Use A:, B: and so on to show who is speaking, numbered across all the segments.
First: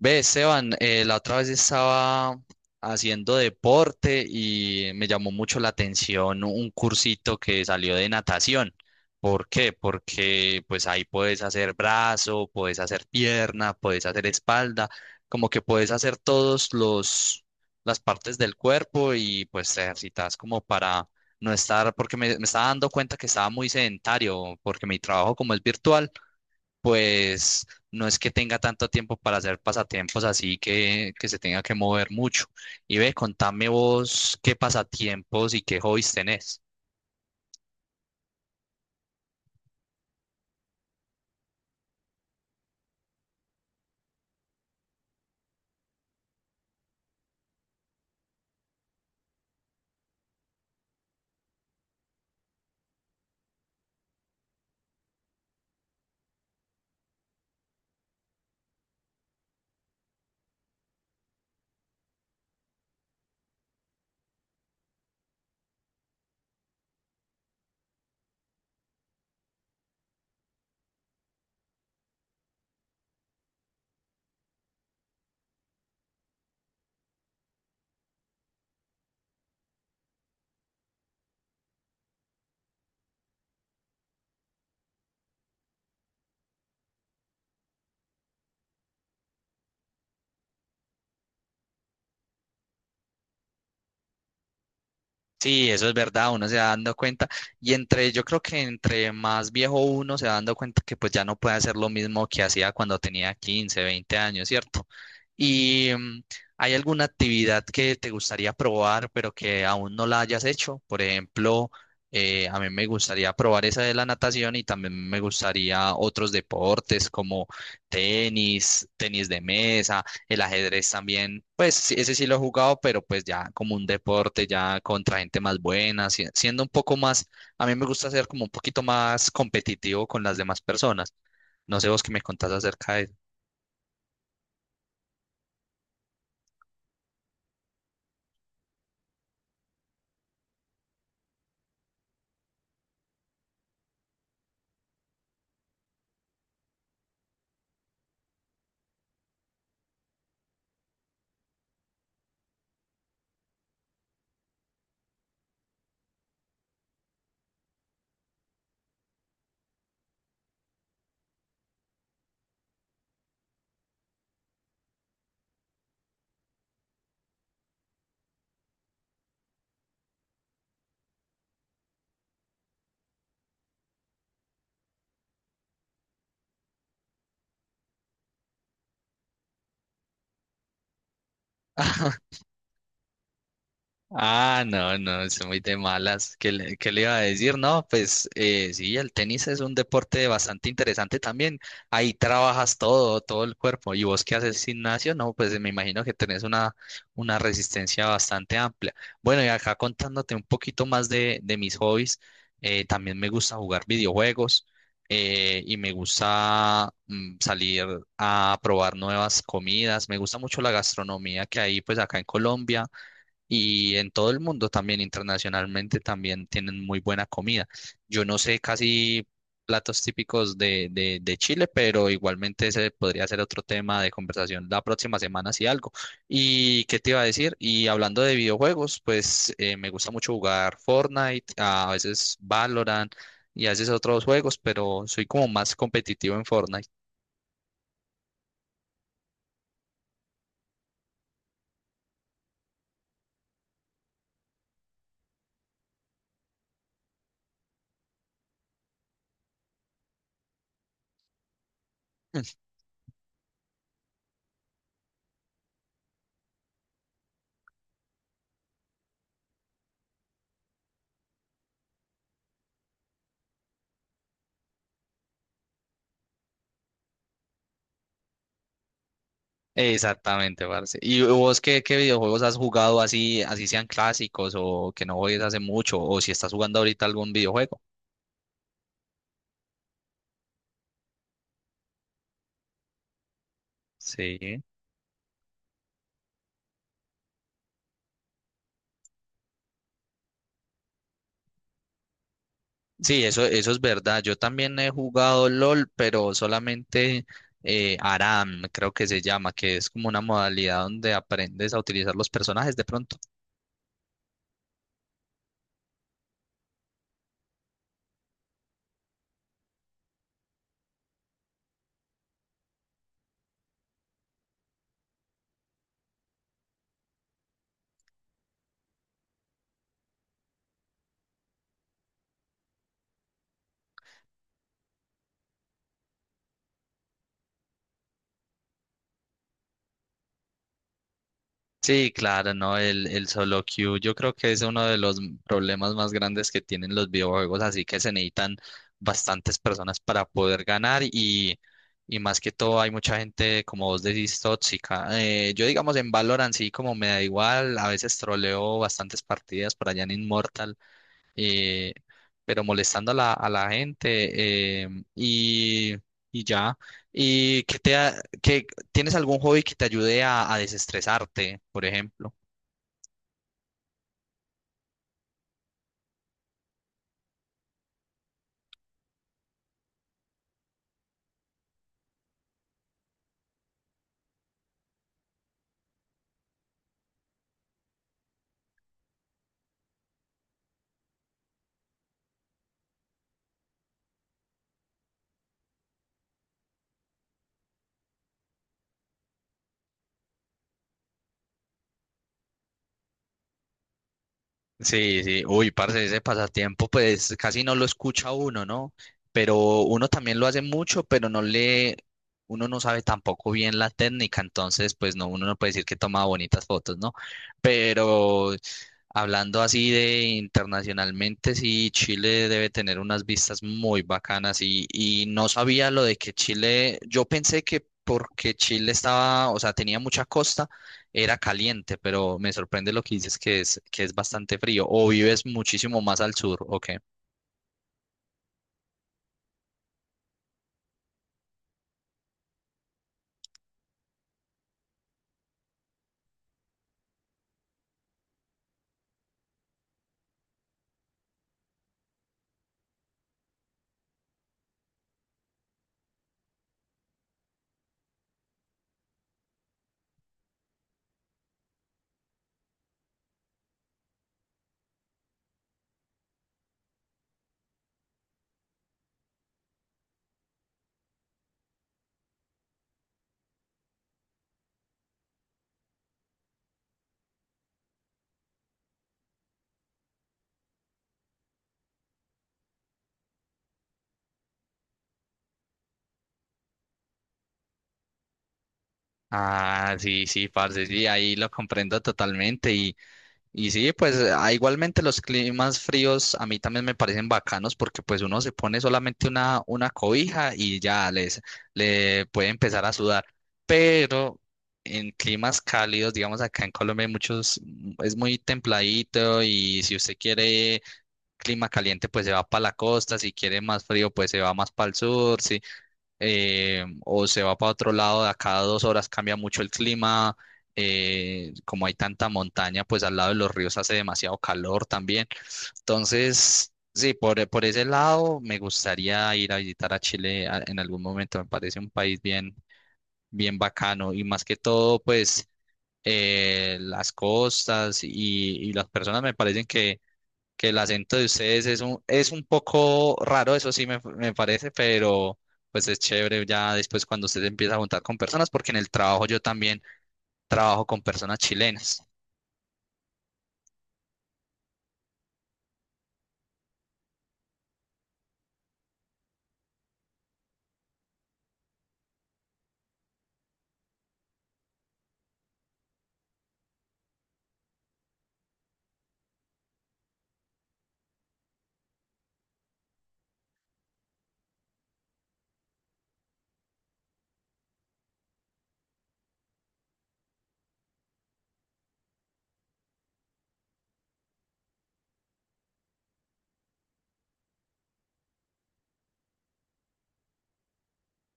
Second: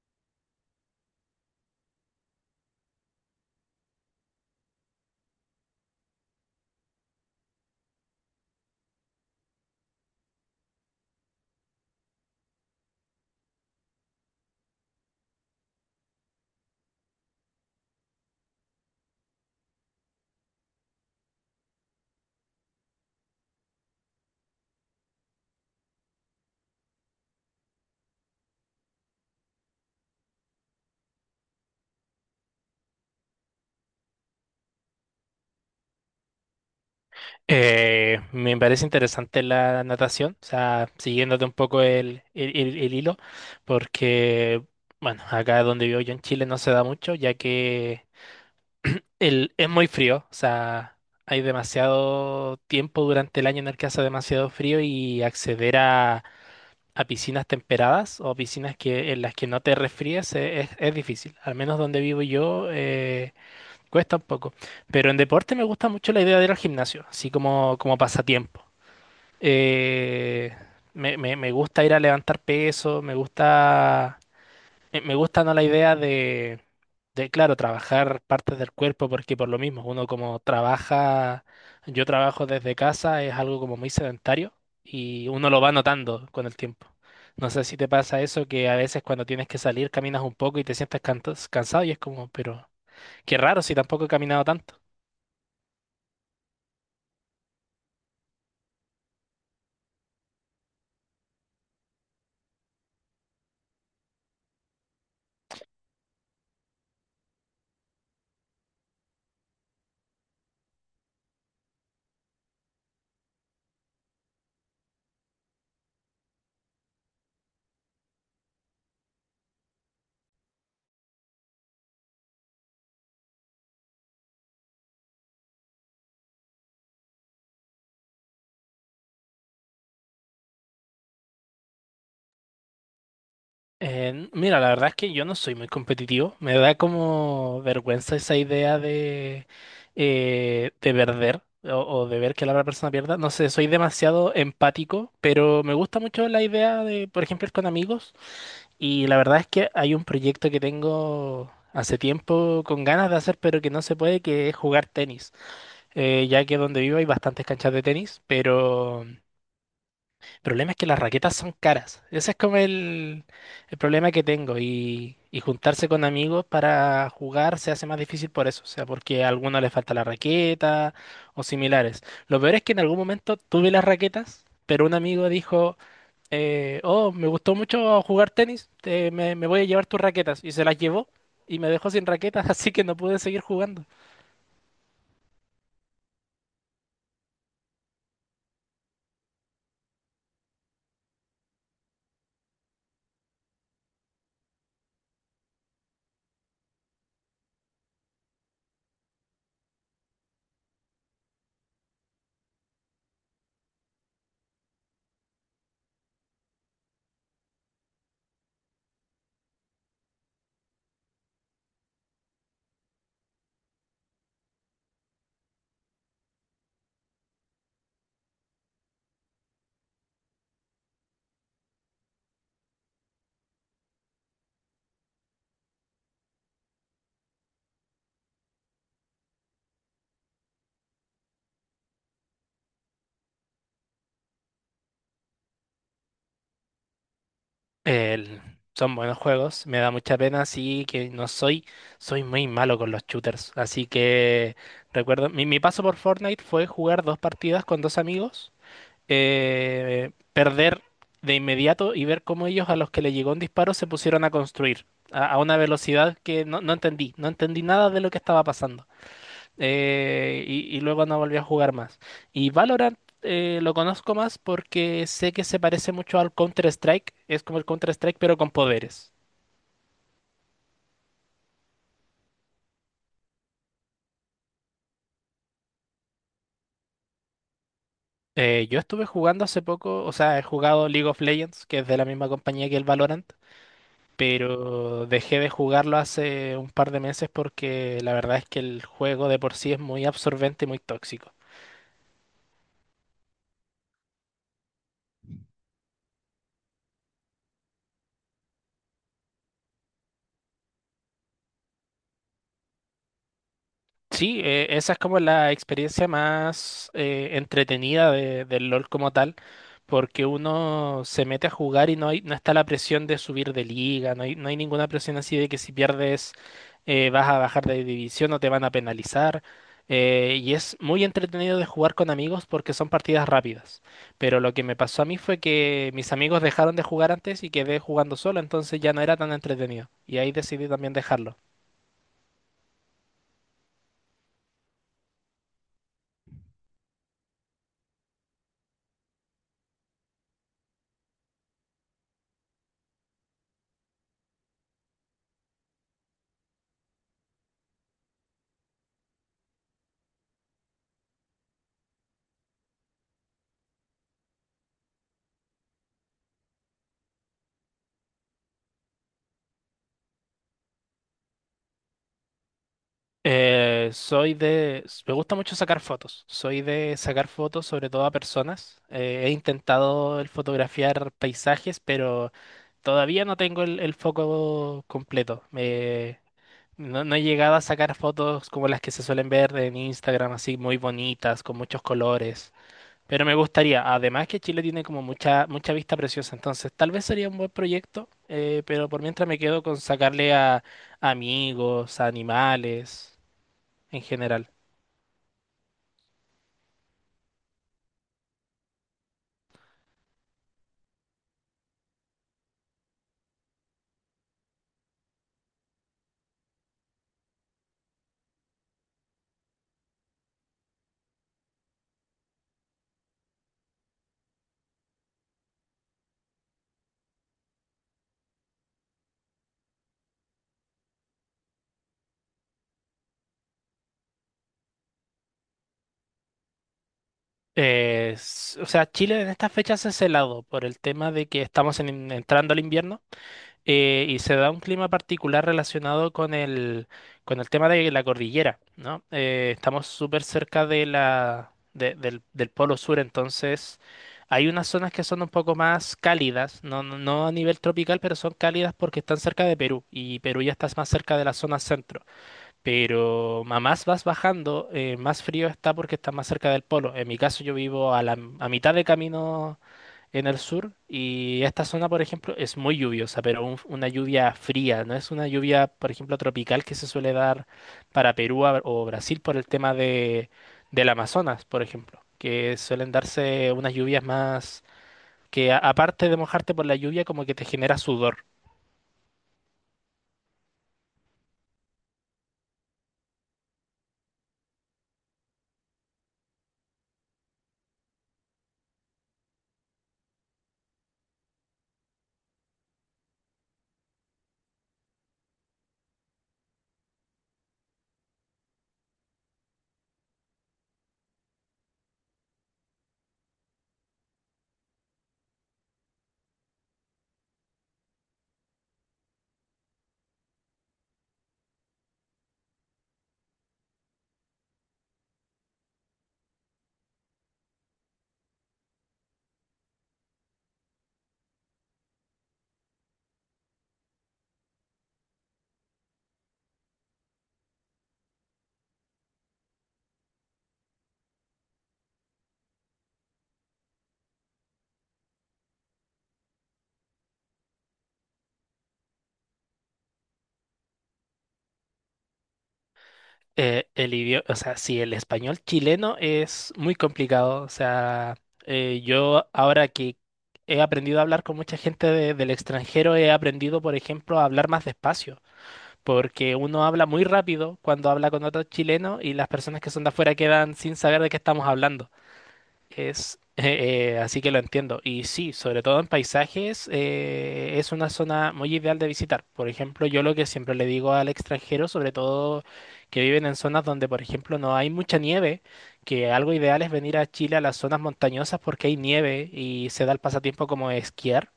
A: Ve, Esteban, la otra vez estaba haciendo deporte y me llamó mucho la atención un cursito que salió de natación. ¿Por qué? Porque pues ahí puedes hacer brazo, puedes hacer pierna, puedes hacer espalda, como que puedes hacer todos los las partes del cuerpo y pues te ejercitas como para no estar, porque me estaba dando cuenta que estaba muy sedentario, porque mi trabajo como es virtual pues no es que tenga tanto tiempo para hacer pasatiempos así que se tenga que mover mucho. Y ve, contame vos qué pasatiempos y qué hobbies tenés.
B: Me parece interesante la natación, o sea, siguiéndote un poco el hilo, porque, bueno, acá donde vivo yo en Chile no se da mucho, ya que el, es muy frío, o sea, hay demasiado tiempo durante el año en el que hace demasiado frío y acceder a piscinas temperadas o piscinas que, en las que no te resfríes es difícil, al menos donde vivo yo, cuesta un poco, pero en deporte me gusta mucho la idea de ir al gimnasio, así como, como pasatiempo. Eh, me gusta ir a levantar peso, me gusta, me gusta no la idea de, claro, trabajar partes del cuerpo, porque por lo mismo, uno como trabaja, yo trabajo desde casa, es algo como muy sedentario y uno lo va notando con el tiempo. No sé si te pasa eso, que a veces cuando tienes que salir caminas un poco y te sientes cansado y es como, pero qué raro si tampoco he caminado tanto.
A: Sí, eso es verdad, uno se va dando cuenta y yo creo que entre más viejo uno se va dando cuenta que pues ya no puede hacer lo mismo que hacía cuando tenía 15, 20 años, ¿cierto? ¿Y hay alguna actividad que te gustaría probar pero que aún no la hayas hecho? Por ejemplo, a mí me gustaría probar esa de la natación y también me gustaría otros deportes como tenis, tenis de mesa, el ajedrez también, pues sí, ese sí lo he jugado, pero pues ya como un deporte, ya contra gente más buena, siendo un poco más, a mí me gusta ser como un poquito más competitivo con las demás personas. No sé vos qué me contás acerca de eso.
B: Mira, la verdad es que yo no soy muy competitivo. Me da como vergüenza esa idea de perder o de ver que la otra persona pierda. No sé, soy demasiado empático, pero me gusta mucho la idea de, por ejemplo, ir con amigos. Y la verdad es que hay un proyecto que tengo hace tiempo con ganas de hacer, pero que no se puede, que es jugar tenis. Ya que donde vivo hay bastantes canchas de tenis, pero el problema es que las raquetas son caras. Ese es como el problema que tengo. Y juntarse con amigos para jugar se hace más difícil por eso. O sea, porque a alguno le falta la raqueta o similares. Lo peor es que en algún momento tuve las raquetas, pero un amigo dijo, oh, me gustó mucho jugar tenis, me voy a llevar tus raquetas. Y se las llevó y me dejó sin raquetas, así que no pude seguir jugando.
A: Ah, no, no, es muy de malas. Qué le iba a decir? No, pues sí, el tenis es un deporte bastante interesante también. Ahí trabajas todo el cuerpo. ¿Y vos qué haces gimnasio? No, pues me imagino que tenés una resistencia bastante amplia. Bueno, y acá contándote un poquito más de mis hobbies, también me gusta jugar videojuegos y me gusta salir a probar nuevas comidas. Me gusta mucho la gastronomía que hay pues acá en Colombia y en todo el mundo también, internacionalmente también tienen muy buena comida. Yo no sé casi platos típicos de Chile, pero igualmente ese podría ser otro tema de conversación la próxima semana si algo. ¿Y qué te iba a decir? Y hablando de videojuegos, pues me gusta mucho jugar Fortnite, a veces Valorant y a veces otros juegos, pero soy como más competitivo en Fortnite.
B: El- son buenos juegos, me da mucha pena, sí que no soy, soy muy malo con los shooters, así que recuerdo, mi paso por Fortnite fue jugar dos partidas con dos amigos, perder de inmediato y ver cómo ellos a los que le llegó un disparo se pusieron a construir a una velocidad que no, no entendí, no entendí nada de lo que estaba pasando, y luego no volví a jugar más. Y Valorant, lo conozco más porque sé que se parece mucho al Counter-Strike. Es como el Counter-Strike, pero con poderes.
A: Exactamente, parce. ¿Y vos qué videojuegos has jugado así, así sean clásicos o que no juegues hace mucho o si estás jugando ahorita algún videojuego?
B: Yo estuve jugando hace poco, o sea, he jugado League of Legends, que es de la misma compañía que el Valorant,
A: Sí.
B: pero dejé de jugarlo hace un par de meses porque la verdad es que el juego de por sí es muy absorbente y muy tóxico.
A: Sí, eso es verdad. Yo también he jugado LOL, pero solamente ARAM, creo que se llama, que es como una modalidad donde aprendes a utilizar los personajes de pronto.
B: Sí, esa es como la experiencia más entretenida del LOL como tal, porque uno se mete a jugar y no hay, no está la presión de subir de liga, no hay, no hay ninguna presión así de que si pierdes, vas a bajar de división o te van a penalizar. Y es muy entretenido de jugar con amigos porque son partidas rápidas. Pero lo que me pasó a mí fue que mis amigos dejaron de jugar antes y quedé jugando solo, entonces ya no era tan entretenido. Y ahí decidí también dejarlo.
A: Sí, claro, ¿no? El solo queue yo creo que es uno de los problemas más grandes que tienen los videojuegos, así que se necesitan bastantes personas para poder ganar y más que todo hay mucha gente, como vos decís, tóxica. Yo digamos en Valorant sí como me da igual, a veces troleo bastantes partidas por allá en Immortal, eh, pero molestando a a la gente y ya. ¿Y que te ha- qué- tienes algún hobby que te ayude a desestresarte, por ejemplo?
B: Soy de... Me gusta mucho sacar fotos. Soy de sacar fotos sobre todo a personas. He intentado el fotografiar paisajes, pero todavía no tengo el foco completo. No, no he llegado a sacar fotos como las que se suelen ver en Instagram, así muy bonitas, con muchos colores. Pero me gustaría, además que Chile tiene como mucha, mucha vista preciosa, entonces tal vez sería un buen proyecto, pero por mientras me quedo con sacarle a amigos, a animales en general.
A: Sí, sí, uy, parce, ese pasatiempo, pues casi no lo escucha uno, ¿no? Pero uno también lo hace mucho, pero no uno no sabe tampoco bien la técnica, entonces, pues no, uno no puede decir que toma bonitas fotos, ¿no? Pero hablando así de internacionalmente, sí, Chile debe tener unas vistas muy bacanas y no sabía lo de que Chile, yo pensé que porque Chile estaba, o sea, tenía mucha costa era caliente, pero me sorprende lo que dices que que es bastante frío. ¿O vives muchísimo más al sur, o qué?
B: O sea, Chile en estas fechas es helado por el tema de que estamos entrando al invierno, y se da un clima particular relacionado con el tema de la cordillera, ¿no? Estamos súper cerca de la, del del polo sur, entonces hay unas zonas que son un poco más cálidas, no, no no a nivel tropical, pero son cálidas porque están cerca de Perú y Perú ya está más cerca de la zona centro. Pero a más vas bajando, más frío está porque está más cerca del polo. En mi caso yo vivo a la, a mitad de camino en el sur y esta zona, por ejemplo, es muy lluviosa, pero una lluvia fría, no es una lluvia, por ejemplo, tropical que se suele dar para Perú o Brasil por el tema de, del Amazonas, por ejemplo, que suelen darse unas lluvias más que aparte de mojarte por la lluvia, como que te genera sudor.
A: Ah, sí, sí, parce, sí, ahí lo comprendo totalmente. Y sí, pues ah, igualmente los climas fríos a mí también me parecen bacanos porque pues uno se pone solamente una cobija y ya le puede empezar a sudar. Pero en climas cálidos, digamos acá en Colombia, hay muchos, es muy templadito y si usted quiere clima caliente, pues se va para la costa, si quiere más frío, pues se va más para el sur, sí, o se va para otro lado, de acá a dos horas cambia mucho el clima, como hay tanta montaña, pues al lado de los ríos hace demasiado calor también. Entonces, sí, por ese lado me gustaría ir a visitar a Chile en algún momento, me parece un país bien, bien bacano y más que todo, pues... las costas y las personas me parecen que el acento de ustedes es es un poco raro, eso sí me parece, pero pues es chévere ya después cuando usted se empieza a juntar con personas, porque en el trabajo yo también trabajo con personas chilenas.
B: El idioma, o sea, sí, el español chileno es muy complicado. O sea, yo ahora que he aprendido a hablar con mucha gente del extranjero, he aprendido, por ejemplo, a hablar más despacio, porque uno habla muy rápido cuando habla con otro chileno y las personas que son de afuera quedan sin saber de qué estamos hablando. Es, así que lo entiendo. Y sí, sobre todo en paisajes, es una zona muy ideal de visitar. Por ejemplo, yo lo que siempre le digo al extranjero, sobre todo que viven en zonas donde, por ejemplo, no hay mucha nieve, que algo ideal es venir a Chile a las zonas montañosas porque hay nieve y se da el pasatiempo como esquiar.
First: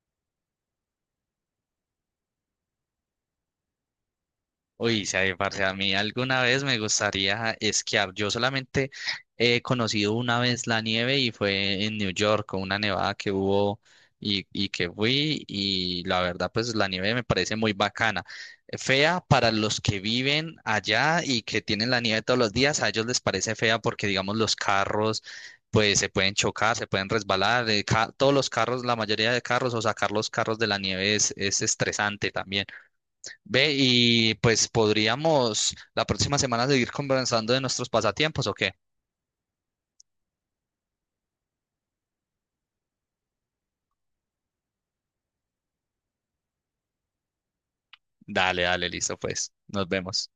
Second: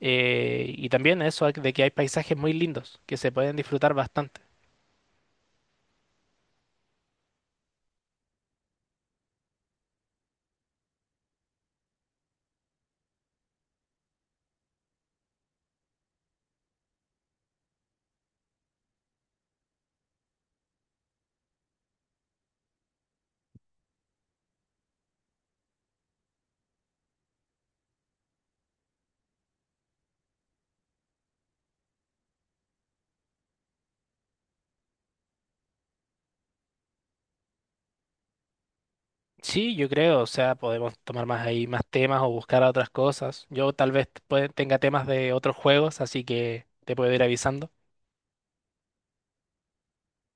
B: Y también eso de que hay paisajes muy lindos que se pueden disfrutar bastante.
A: Uy, sabe, parce, a mí alguna vez me gustaría esquiar. Yo solamente he conocido una vez la nieve y fue en New York, con una nevada que hubo y que fui. Y la verdad, pues la nieve me parece muy bacana. Fea para los que viven allá y que tienen la nieve todos los días, a ellos les parece fea porque, digamos, los carros, pues se pueden chocar, se pueden resbalar. Todos los carros, la mayoría de carros o sacar los carros de la nieve es estresante también. Ve, y pues podríamos la próxima semana seguir conversando de nuestros pasatiempos, ¿o qué?
B: Sí, yo creo, o sea, podemos tomar más ahí más temas o buscar otras cosas. Yo tal vez tenga temas de otros juegos, así que te puedo ir avisando.
A: Dale, dale, listo, pues. Nos vemos.